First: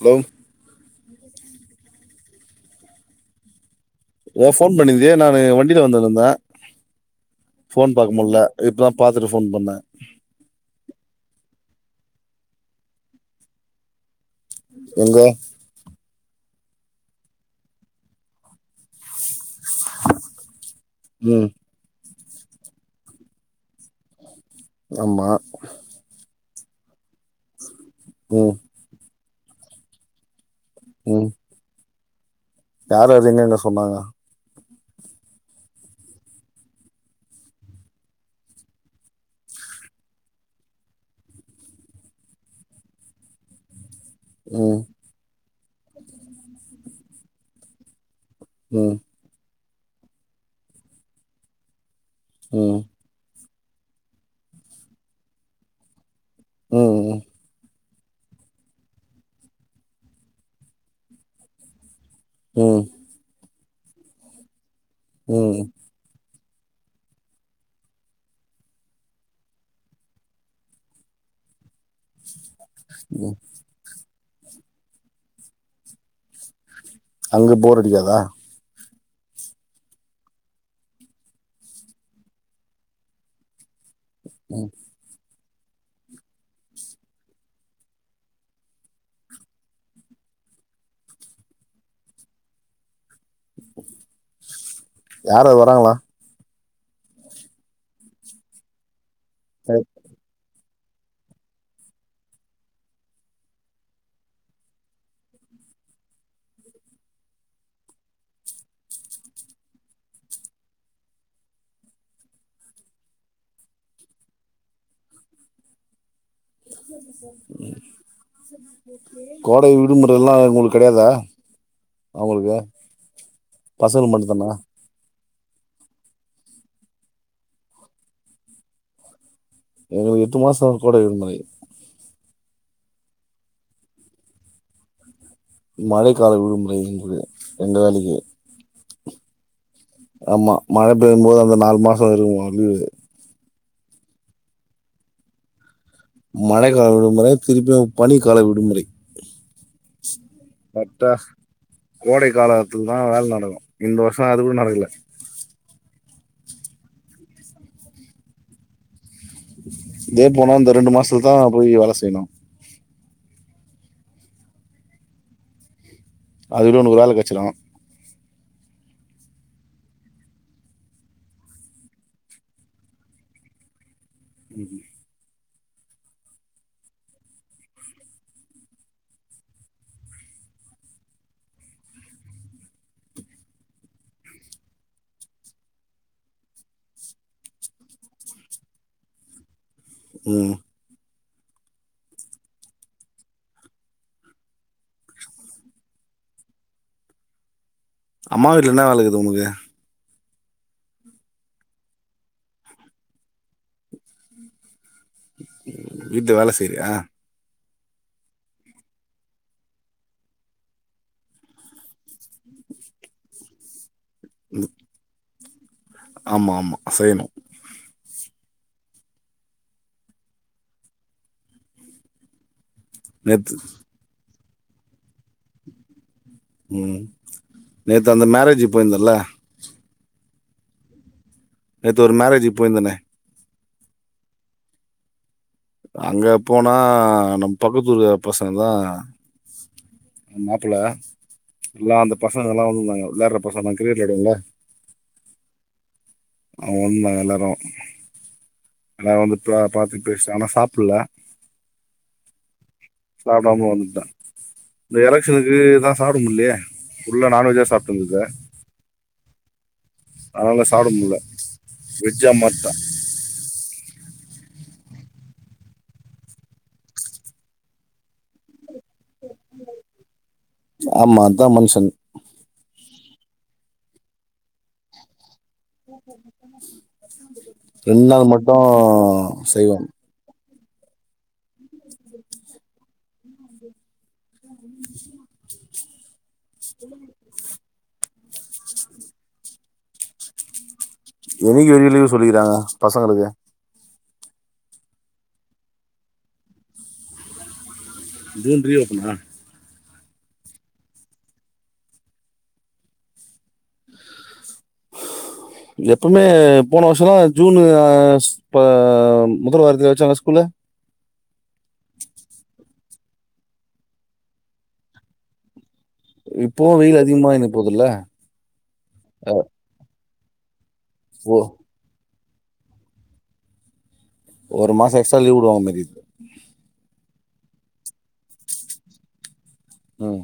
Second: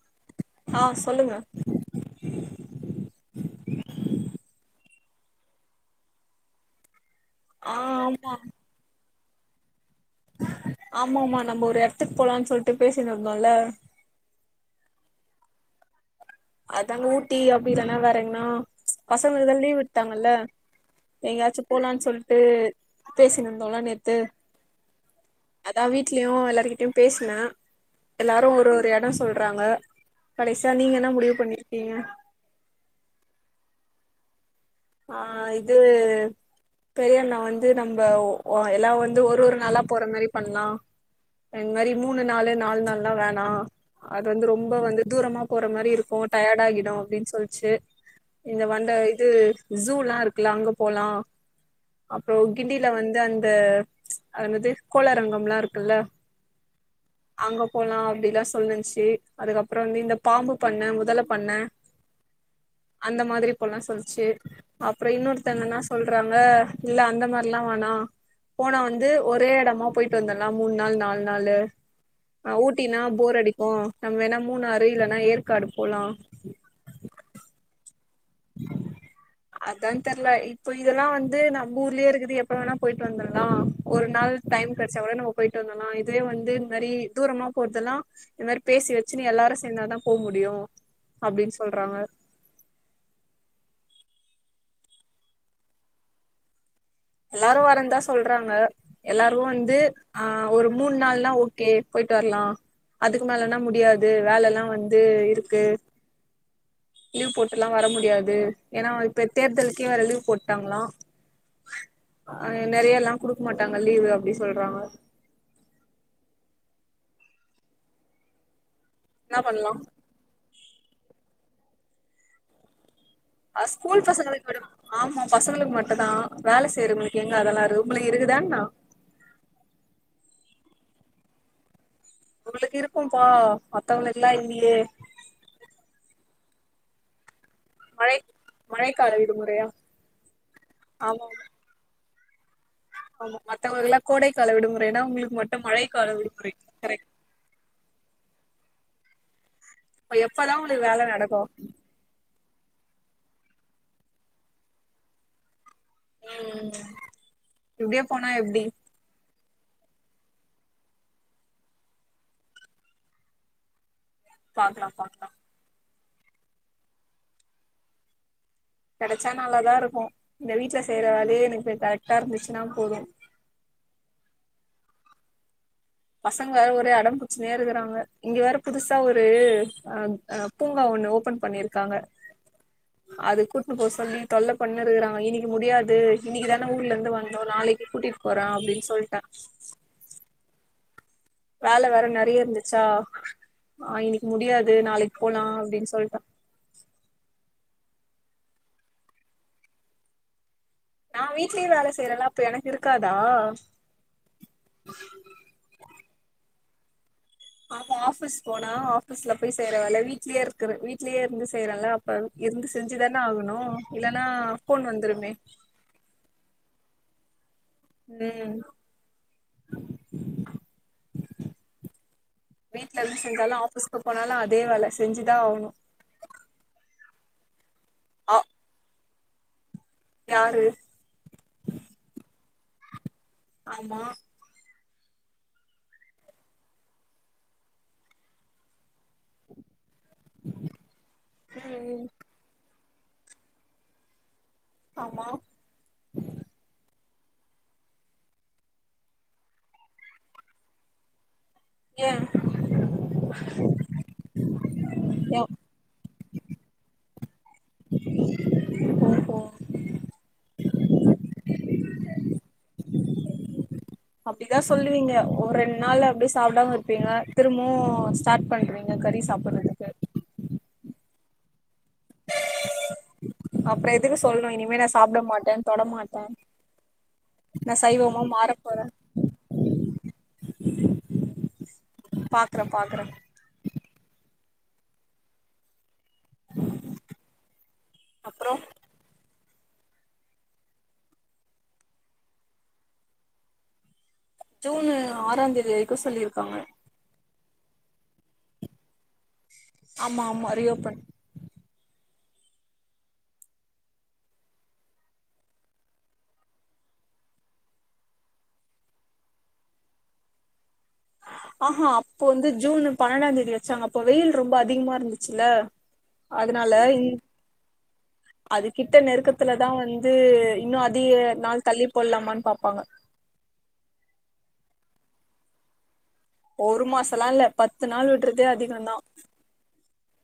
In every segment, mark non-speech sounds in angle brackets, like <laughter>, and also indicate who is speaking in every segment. Speaker 1: Hello
Speaker 2: ஆஹ சொல்லுங்க
Speaker 1: ஓ போன் பண்ணியிருந்தீங்க நானு வண்டியில வந்துட்டுருந்தே
Speaker 2: ஆ
Speaker 1: போன் பாக்க
Speaker 2: ஆமா
Speaker 1: முடியல இப்பதான் பாத்துட்டு ஃ போன் பண்ணே
Speaker 2: ஆமா ஆமா நம்ம ஒரு இடத்துக்கு போலானு சொல்லிட்டு பேசின்டு இருந்தோம்ல
Speaker 1: எங்க
Speaker 2: அதாங்க ஊட்டி அப்படி இல்லன்னா வேறங்கன்னா பசங்க ஸ்கூல் தா லீவ் விட்டாங்கல்ல
Speaker 1: ம்
Speaker 2: எங்கயாச்சும் போகலான்னு சொல்லி நேத்து பேசினு இருந்தோம்ல நேத்து
Speaker 1: ஆமா
Speaker 2: அதா வீட்லயும் எல்லாருக்கிட்ட பேஸ்னே
Speaker 1: ம்
Speaker 2: எல்லாரும் ஒரு ஒரு இடம் சொல்ல குப்டுறாங்க கடைசியா நீங்க என்ன முடிவு இருக்கீங்க
Speaker 1: யார அதுங்கங்க சொன்னாங்க
Speaker 2: ஆஹ் இது பெரியண்ணா வந்து நம்ப எல்லா வந்து ஒரு ஒரு நாளா போறா மாரி பண்ணலா இந்த மாரி மூணு நாளு நாலு நாள்லா வேணா அது வந்து ரொம்ப
Speaker 1: ம்
Speaker 2: வந்து தூரமா போற மாரியிருக்கோ டயர்ட் ஆகிடோ அப்டின்னு சொல்லுச்சு இந்த மண்ட
Speaker 1: ம்
Speaker 2: இது ஜூலா இருக்குல அங்க போலா அப்புறோ
Speaker 1: ம்
Speaker 2: கிண்டில வந்து அந் த அதென்னது கோளாரங்கம்லா இருக்குல்ல
Speaker 1: ம்
Speaker 2: அங்க போலா அப்டிலா சொல்லினுச்சு அதுக்கப்புறோ வந்து இந்த பாம்பு பண்ண முதல பண்ண
Speaker 1: ம் ம்
Speaker 2: அந்த மாதிரி போலா சொல்லுச்சு அப்புறோ
Speaker 1: ம்
Speaker 2: இன்னொருத்தங்கனா சொல்றா ங்க இல்ல அந்த மாரில்லா வேணா போனா வந்து ஒரே எடமா போயிட்டு வந்துடலா மூணு நாள் நாலு நாளு ஆஹ் ஊட்டினா
Speaker 1: ம்
Speaker 2: போர் அடிக்கு நம்ம வேணா மூணாறு இல்லன்னா ஏற்காடு போலா
Speaker 1: அங்க போர் அடிக்காதா
Speaker 2: அதா தெர்ல இப்போ இதெல்லா வந்து நம்ம ஊர்லயேயிருக்குது எப்ப வேணா போயிட்டு வந்துருலா ஒரு நாள்
Speaker 1: ம்
Speaker 2: டைம் கெடச்சா கூட நம்ப போயிட்டு வந்துலா இதுவே வந்து இந்த மாரி தூரமா போறதெல்லா இந்த மாரி பேசி வெச்சுனு எல்லாரோ சேந்தாதா போ முடியோ அப்டின்னு சொல்றாங்க
Speaker 1: யாரு வராங்களா
Speaker 2: எல்லாரு வறந்தா சொல்றாங்க எல்லாரு வந்து
Speaker 1: சரி.
Speaker 2: ஆஹ் ஒரு மூணு நாள்லா ஓகே போயிட்டு வரலா அதுக்கு மேலன்னா முடியாது வேலலா வந்து இருக்கு லீவ் போட்டுலா வர முடியாது ஏன்னா இப்ப தேர்தலுக்கே வேற லீவ் போட்டாங்ளா அஹ் நெறையலா குடுக்க மாட்டாங்க லீவு அப்டி சொல்றாங்க
Speaker 1: <unintelligible>
Speaker 2: என்ன பண்லா
Speaker 1: கோடை விடுமுறைலா உங்களுக்கு கெடையாதா அவங்களுக்கு
Speaker 2: அது ஸ்கூல் பசங்களுக்கு விடுவாங்க ஆமா பசங்களுக்கு மட்டுதா வேல செய்றவங்களுக்கு எங்க அதெல்லா இருக்கு உங்களுக்கு இருக்குதான்னா
Speaker 1: எங்களுக்கு எட்டு மாசோ கோடை விடுமுறை
Speaker 2: உங்களுக்கு இருக்கும்பா மத்தவங்களுக்குலா இல்லியே
Speaker 1: மழை கால விடுமுறை இங்க ரெண்டு வேலைக்கு
Speaker 2: மழை மழைக்கால விடுமுறையா
Speaker 1: ஆமா மழை பெயிம்
Speaker 2: ஆமா
Speaker 1: போது அந்த நாலு மாசம் குறையா இது
Speaker 2: ஆமா மத்தவக்கெல்லாம் கோடைக்கால விடுமுறைன்னா உங்களுக்கு மட்டும் மழை
Speaker 1: மழைக்கால விடுமுறை திருப்பியும் பனி கால விடுமுறை
Speaker 2: எப்பதான் உங்களுக்கு வேலை நடக்கும்
Speaker 1: அதான் வேலை நடக்கும் இந்த வருஷம் அது கூட நடக்கல
Speaker 2: உம் இப்டியே போனா எப்படி
Speaker 1: இதே போனா இந்த ரெண்டு மாசத்துதான் போய் வேலை செய்யணும்
Speaker 2: பாக்கலாம் பாக்கலாம்
Speaker 1: அதுன்னு உனக்கு வேழ கெச்சிடும்
Speaker 2: கிடைச்சா நல்லாதான் இருக்கும் இந்த வீட்டுல செய்யற வேலையே எனக்கு போய் கரெக்டா இருந்துச்சுன்னா போதும்
Speaker 1: உம்
Speaker 2: பசங்க வேற ஒரே அடம்பம்பிச்சனையா இருக்கறாங்க இங்க வேற புதுசா ஒரு அஹ்ஹ் பூங்கா ஒண்ணு ஓபன் பண்ணிருக்காங்க அது கூட்டுன்னு போ சொல்லி தொல்லை பண்ணு இருக்கறாங்க இன்னைக்கு முடியாது இன்னைக்கு தானே ஊர்ல இருந்து வாந்தோம் நாளைக்கு கூட்டிட்டு போறன் அப்படின்னு சொல்லிட்டேன்
Speaker 1: உஹம்
Speaker 2: வேலை வேற நிறைய இருந்துச்சா ஆஹ் இன்னைக்கு முடியாது நாளைக்கு போலாம் அப்படின்னு சொல்லிட்டா
Speaker 1: அம்மா வீட்டுல என்ன வேலைக்குது உனக்கு
Speaker 2: நான் வீட்லயும் வேலை செய்யறேல்லாம் அப்ப எனக்கு இருக்காதா
Speaker 1: வீட்டு வேலை செய்றியா
Speaker 2: ஆமா ஆபீஸ் போனா ஆஃபீஸ்ல போய் செய்யறவலை வீட்லயே இருக்க வீட்லயே இருந்து செய்யறல அப்ப இருந்து செஞ்சுதானே ஆகணும் இல்ன்னா போன் வந்துருமே
Speaker 1: அசேனும்
Speaker 2: உம் வீட்டுல இருந்து
Speaker 1: நேத்து
Speaker 2: இருந்தாலும் ஆபஸ்கு போனாலும் அதே இத வேழ செஞ்சுதான் ஆகணும்
Speaker 1: உம் நேற்று அந்த மேரேஜ் போயிருந்தல
Speaker 2: யாரு
Speaker 1: நேத்து ஒரு மேரேஜ்க்கு போயிருந்தேனே
Speaker 2: ஆமா
Speaker 1: அங்க போனா நம்ம பக்கத்தூர் பசங்க தான் மாப்பிள்ள எல்லாம்
Speaker 2: ம்
Speaker 1: அந்த பசங்கல்லாம் வந்திருந்தாங்க வேலர்ப்பா நான் கிரிக்கெட் கேட்டேன் லா
Speaker 2: ஆமா
Speaker 1: அதுவும் தாங்க எல்லாரும் ஆனா வந்து நான் பாத்துட்டு ஆனா சாப்பிடல
Speaker 2: ஏ
Speaker 1: ஆடாம வந்டேம் இந்த
Speaker 2: எ
Speaker 1: எலெக்ஷனுக்கு சாப்பிடமுல்லையே உள்ள நான்வெஜ்ஜா சாப்பிட்டட்டுருந்த ச
Speaker 2: ஓஹோ
Speaker 1: அதால சாப்பிட முல வெஜ்ஜா மட்டான்
Speaker 2: அப்படிதான் சொல்லுவீங்க ஒரு ரெண்டு நாள் அப்படி சாப்பிடாமங்க இருப்பீங்க திரும்பவும் ஸ்டார்ட் பண்றீங்க கறி சாப்பிடுறதுக்கு
Speaker 1: ஆமா அதான் மனுஷன்
Speaker 2: அப்புறம் எதுக்கு சொல்லணும் இனிமே நான் சாப்ட மாட் நா
Speaker 1: ரெண்டு
Speaker 2: சைவமா
Speaker 1: நாள் மட்டும் சைவம்
Speaker 2: பாக்குறேன் பாக்குறேன்
Speaker 1: <inaudible> <unintelligible>
Speaker 2: அப்புறோ
Speaker 1: எதுக்கு லீவு சொல்லிக்கிறாங்க பசங்களுக்கு
Speaker 2: ஜுனு ஆறாம் தேதி வரைக்கும் சொல்லிருக்காங்க
Speaker 1: ஜூன் ரிஓப்பனா
Speaker 2: ஆமா ஆமா ரியோபன்
Speaker 1: எப்பவுமே போன வருஷம்ல்லா ஜூன் இப்ப முதல் வார தேதி வச்சாங்க ஸ்கூல்லு
Speaker 2: ஆஹஹா அப்போ வந்து ஜூன் பன்னெண்டாம் தேதி வச்சாங்க அப்ப வெயில் ரொம்ப அதிகமா இருந்துச்சுல்ல
Speaker 1: இப்பவு
Speaker 2: அதனால
Speaker 1: வெயில் அதிகமாயினு போதுல்ல
Speaker 2: அது கிட்ட நெருக்கத்துலதான் வந்து இது இன்னும் அதிக
Speaker 1: ஓ
Speaker 2: நாள் தள்ளி போடலாமான் பார்ப்பாங்க
Speaker 1: ஒரு மாசம் எக்ஸ்ட்ரா லீவு விடுவாங்க மாரி
Speaker 2: ஒரு மாசல்லாம் இல்ல பத்து நாள் விடுறதே அதிகதான்
Speaker 1: ஹம்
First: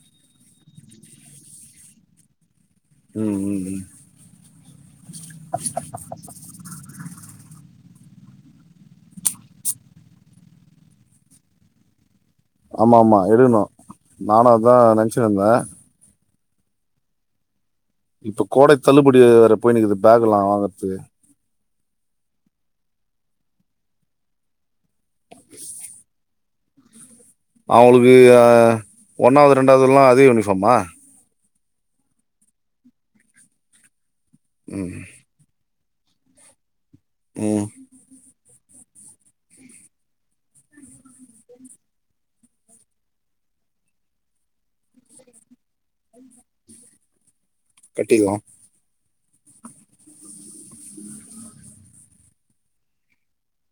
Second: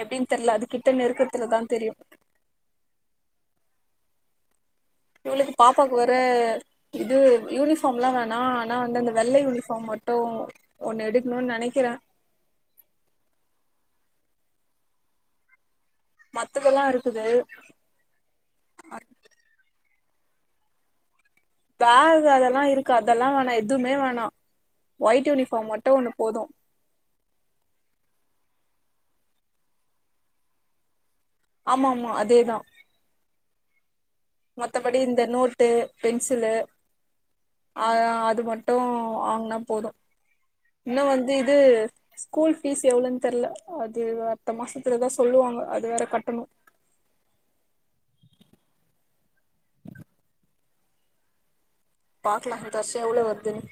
Speaker 2: எப்படின்னு தெரில அது கிட்ட நெருக்கத்துலதான் தெரியும்
Speaker 1: உஹம் உம் உம்
Speaker 2: இவளுக்கு பாப்பாக்கு வேற இதுவும் இருக் யூனிஃபார்ம் லாம் வேணாம் ஆனா வந்து அந்த வெள்ளை யூனிஃபார்ம் மட்டும் ஒண்ணு எடுக்கணும்னு நெனைக்கிறேன்
Speaker 1: ஆமா ஆமா எடுக்கணும் நானும் அதான் நெனச்சினு இருந்தேன்
Speaker 2: மத்ததெல்லாம் இருக்குது
Speaker 1: இப்ப கோடை தள்ளுபடி வேற போயினுக்குது பேகுலாம் வாங்கறத்துக்கு
Speaker 2: பேக் அதெல்லாம் இருக்கு அதெல்லாம் வேணாம் எதுவுமே வேணா ஒயிட்யூனிஃபாம் மட்டும் ஒன்னு போதும்
Speaker 1: அவளுக்கு ஒன்னாவது ரெண்டாவதுல்லாம் அதே யூனிஃபாம்மா
Speaker 2: ஆமா ஆமா அதேதான்
Speaker 1: ம்
Speaker 2: மத்தபடி இந்த நோர் நோட்டு பென்சிலு
Speaker 1: ம்
Speaker 2: ஆஹ் அது மட் அது மட்டும் வாங்கனா போதும் இன்னும் வந்து இது ஸ்கூல் பீஸ் எவ்ளவுன்னு தெரில அது அடுத்த மாசத்துலதான் சொல்லுவாங்க அது வேற கட்டணும்
Speaker 1: கட்டிலாம்
Speaker 2: பாக்கலாம் அடுத்த வருசம் எவ்வளவு வருதுன்னு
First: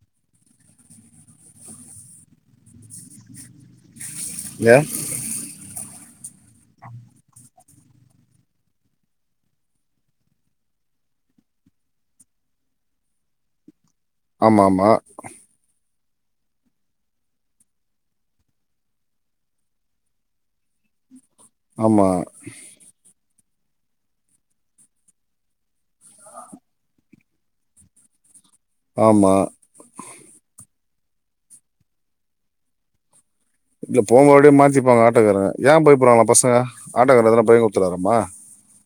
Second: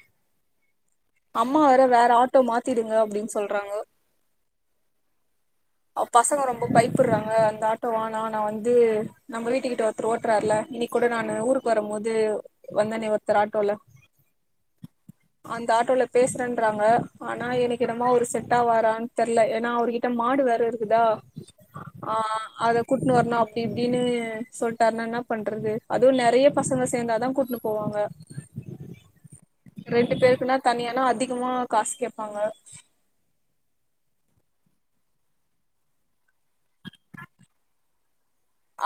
Speaker 2: அம்மா வேற வேற ஆட்டோ மாத்திடுங்க அப்படின்னு சொல்ற
Speaker 1: ஏ
Speaker 2: பசங்க ரொம்ப பயப்புடுறாங்க அந்த ஆட்டோ வேணாம் நான் வந்து நம்ம வீட்டு கிட்ட ஒருத்தர் ஓட்டுறாருல இன்னிக் கூட நான் ஊருக்கு வரும் போது வந்தனே ஒருத்தர் ஆட்டோல
Speaker 1: ஆமா ஆமா
Speaker 2: பேசன்றறாங்க ஆனா எனக்கு என்னமொ ஒரு செட்டா வரான்னு தெரியல ஏன்னா அவர்கிட்ட மாடு வேர இருக்குதா
Speaker 1: ஆமா
Speaker 2: ஆஹ் அத கூட்டனு வரணா இப்படின்னு சொல்லிட்டாருனா என்ன பண்றது அதுவும் நிறைய பசங்க சேர்ந்தாதான் கூட்டிட்டு போவாங்க
Speaker 1: ஆமா
Speaker 2: ரெண்டு பேருக்குன்னா தனியா இல்ன்ன அதிகமா காசு கேப்பாங்க
Speaker 1: இங்கபோங்கபடியே மாத்திப்பாங்க ஆட்டைக்காரங்க ஏன் போய போடுறாங்களா பசங்க ஆட்டக்காரன பையங்க கூடுத்துடுறாரமா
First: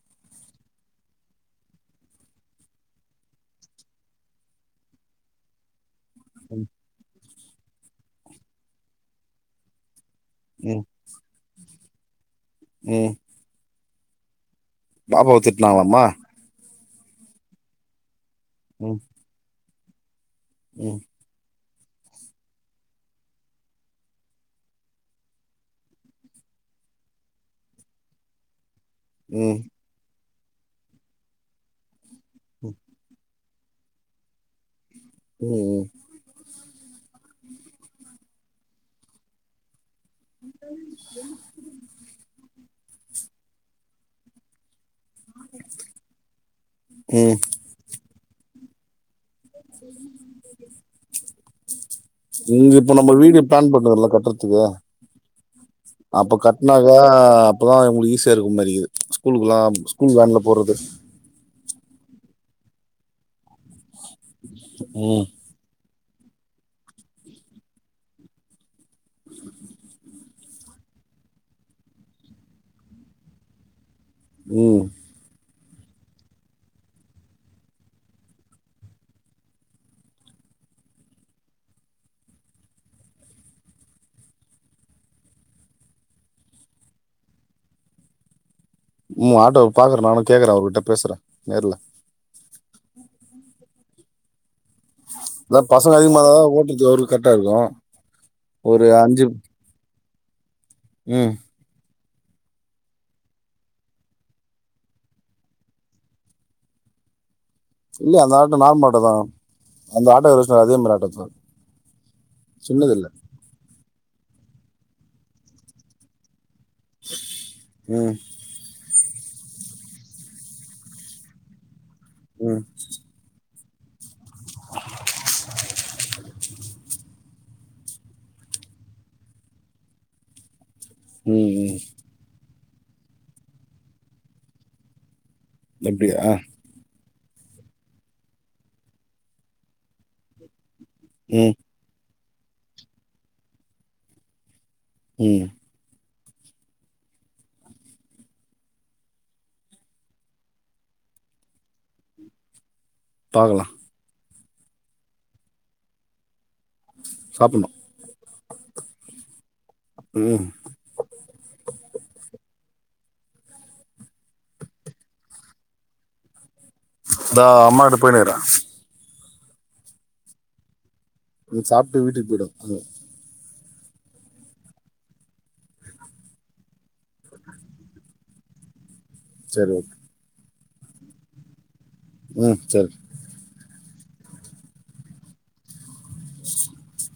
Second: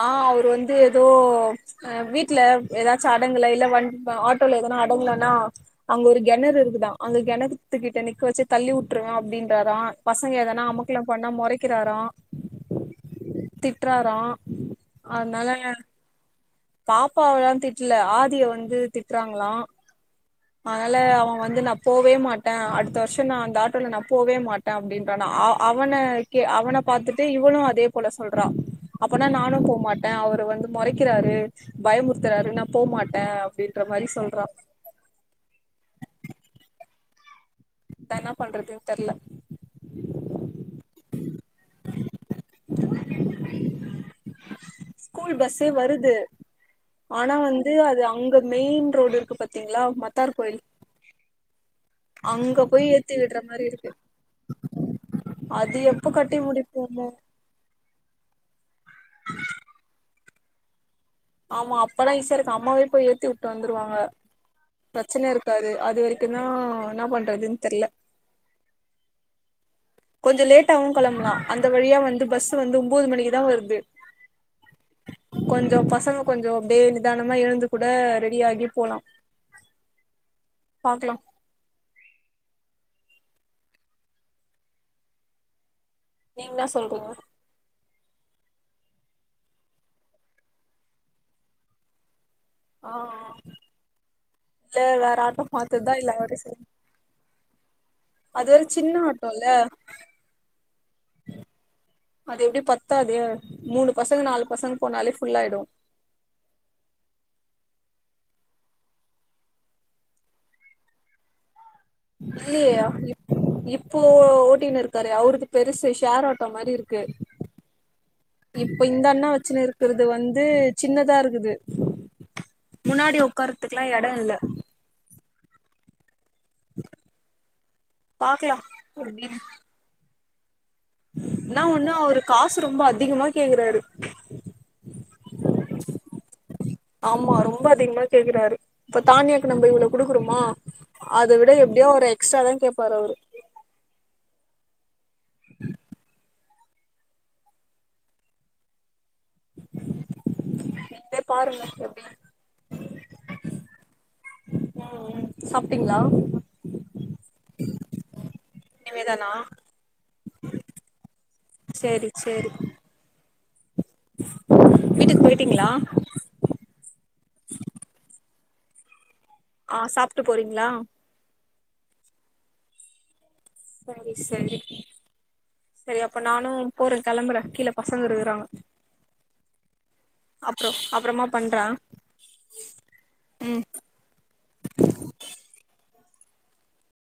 Speaker 2: ஆஹ் அவரு வந்து ஏதோஹ் வீட்ல ஏதாச்சும் அடங்கல இல்ல வண்ட ஆட்டோல எதனா அடங்கலன்னா அங்க ஒரு கிணறு
Speaker 1: ம்
Speaker 2: இருக்குதான் அங்க கிண குத்துக்கிட்ட நிக்க வச்சு தள்ளி வுட்டுருவேன் அப்படின்றாரா பசங்க எதனா அமக்கலாம் பண்ணா முறைக் க்கிறார
Speaker 1: உம்
Speaker 2: தி்ட்டுறாரா
Speaker 1: பாப்பாவ திட்டுனாராமா
Speaker 2: பாப்பாவல்லாம் திட்டுல ஆ இங்க வந்து
Speaker 1: ம்
Speaker 2: திட்டுறாங்லா மனல
Speaker 1: ம்
Speaker 2: அவன் வந்து நான் போவே மாட்டேன் அடுத்த வருஷம் நான் அந்த ஆட்டோல நான் போவே மாட்டேன் அப்படின்றானா அந்த ஆட்டோவில் போவ மாட்டலா அவனை கே அவனை பாத்துட்டு இவனும் அதே போல சொல்றான் அப்பனான்
Speaker 1: ம்
Speaker 2: நானும் போ மாட்டே அவர் வந்து முறைக்கிறாரு பயமுத் பயமுறுத்துராரு
Speaker 1: ம்
Speaker 2: நான் போ மாட்டேன் அப்படின்ற மாரி சொல்றா
Speaker 1: உம்
Speaker 2: நான் என்ன பண்றதுன்னு தெர்ல
Speaker 1: <inaudible>
Speaker 2: மாரி அந்த பை ஸ்கூல் பஸ்ஸே வருது ஆனா வந்து அது அங்க மெயின் ரோடு பாத்தீங்களா மத்தார் கோயில் அங்க
Speaker 1: இங்கு
Speaker 2: போய்
Speaker 1: நம்ம
Speaker 2: ஏத்தி விடுற
Speaker 1: வீடு
Speaker 2: மாரி
Speaker 1: பிளான்
Speaker 2: இருக்கு
Speaker 1: பண்ணல நம்ம நம்ம கட்டுறதுக்கு
Speaker 2: அது எப்ப கட்டி
Speaker 1: அப்ப கட்னாதா
Speaker 2: முடிப்போமோ
Speaker 1: நமக்கு ஈசி <unintelligible> ஸ்கூல்குலாம் ஸ்கூல் வேன் போறது
Speaker 2: ஆமா அப்பலாம் ஈசியா இருக்கு அம்மாவே போய் ஏத்தி விட்டு வந்துருவாங்க
Speaker 1: ம்
Speaker 2: பிரச்சன இருக்காது அது வரைக்கும் இதுனா என்ன பண்றதுனு தெரியல கொஞ்ச லேட்டாகவு கிளம்பலா அந்த வழியா வந்து பஸ் வந்து ஒம்போது மணிக்குதான் வருது
Speaker 1: உம்
Speaker 2: கொஞ்ச பசங்க கொஞ்ச ப்டே நிதானமா எழுந்து கூட ரெடி ஆகி போலா பாக்கலாம் நீங்லா சொல்றீங்ளா
Speaker 1: உம் ஆட்டோ பாக்குறே நானு கேக்குறே அவர்கிட்ட பேசுறே நேர்ல
Speaker 2: ஆஹ ஹ இல்ல வேற ஆட்டோ
Speaker 1: அதா பசங்க
Speaker 2: பாத்துதான்
Speaker 1: அதிகமா
Speaker 2: எல்லாரும் இல்ல ஒரு
Speaker 1: இருந்தா தா
Speaker 2: சில
Speaker 1: ஓட்டுறதுக்கு அவருக்கு கரெக்டா இருக்கு
Speaker 2: அது ஒரு சின்ன ஆட்டோ இல்ல
Speaker 1: ம்
Speaker 2: அது எப்பிடி பத்தாதே மூணு பசங்க நாலு பசங்க போனாலே ஃபுல்லாயிடு
Speaker 1: இல்ல அந்த ஆட்டோ நார்மல் ஆட்டோ தா அந்த ஆட்டோச் அதே மாதிரி ஆட்டோ தா
Speaker 2: இது
Speaker 1: சின்னது
Speaker 2: இப்
Speaker 1: இல்ல
Speaker 2: இப் இப்போ ஓட்டியினு இருக்காரே அவுருது பெருசு ஷேர் ஆட் வந்த மாதிரி இருக்கு
Speaker 1: ம்
Speaker 2: உம் இப்ப இந்த அண்ணா வச்சினு இருக்கிறது வந்து சின்னதா இருக்குது
Speaker 1: ம்
Speaker 2: முன்னாடி உக்கார் இதுக்கெல்லாம் எட இல்ல பாக்கலாம் பொருமையா
Speaker 1: ம்
Speaker 2: என்ன
Speaker 1: ம்
Speaker 2: ஒன்னு அவுரு காசு ரொம்ப அதிகமா கேக்குறாரு
Speaker 1: அப்பிடியா க்ஷ
Speaker 2: ஆமா ரொம்ப அதிகமா கேக்குறாரு இப்ப தானியாக்கு நம்ம இவ்ளவு குடுக்குறோமா அதை விட
Speaker 1: ம்
Speaker 2: எப்டியோ ஒரு எட் சமைக்க போரவாரு
Speaker 1: ம்
Speaker 2: என் பாருங்கப் எப்டினு
Speaker 1: பாக்கலாம்
Speaker 2: ம் சாப்பிட்டீங்களா
Speaker 1: சாப்டுணும்
Speaker 2: இனிமேதானா சேரி சேரி வீட்டுக்கு போயிட்டீங்களா
Speaker 1: அதா அம்மா கிட்ட போயினே இருகேன்
Speaker 2: ஆஹ சாப்ட்டு போறீங்களா
Speaker 1: நீ சாப்பிட்டு வீட்டுக்கு போய்டும்
Speaker 2: சரி சரி சரி அப்ப நானு போறே கிளம்புறேன் கீழ பசங்க இருகுறாங்க
Speaker 1: சரி ஓகே
Speaker 2: அப்புற அப்புறமா பண்றே
Speaker 1: ம் சரி
Speaker 2: டும் கும்
Speaker 1: ச்சே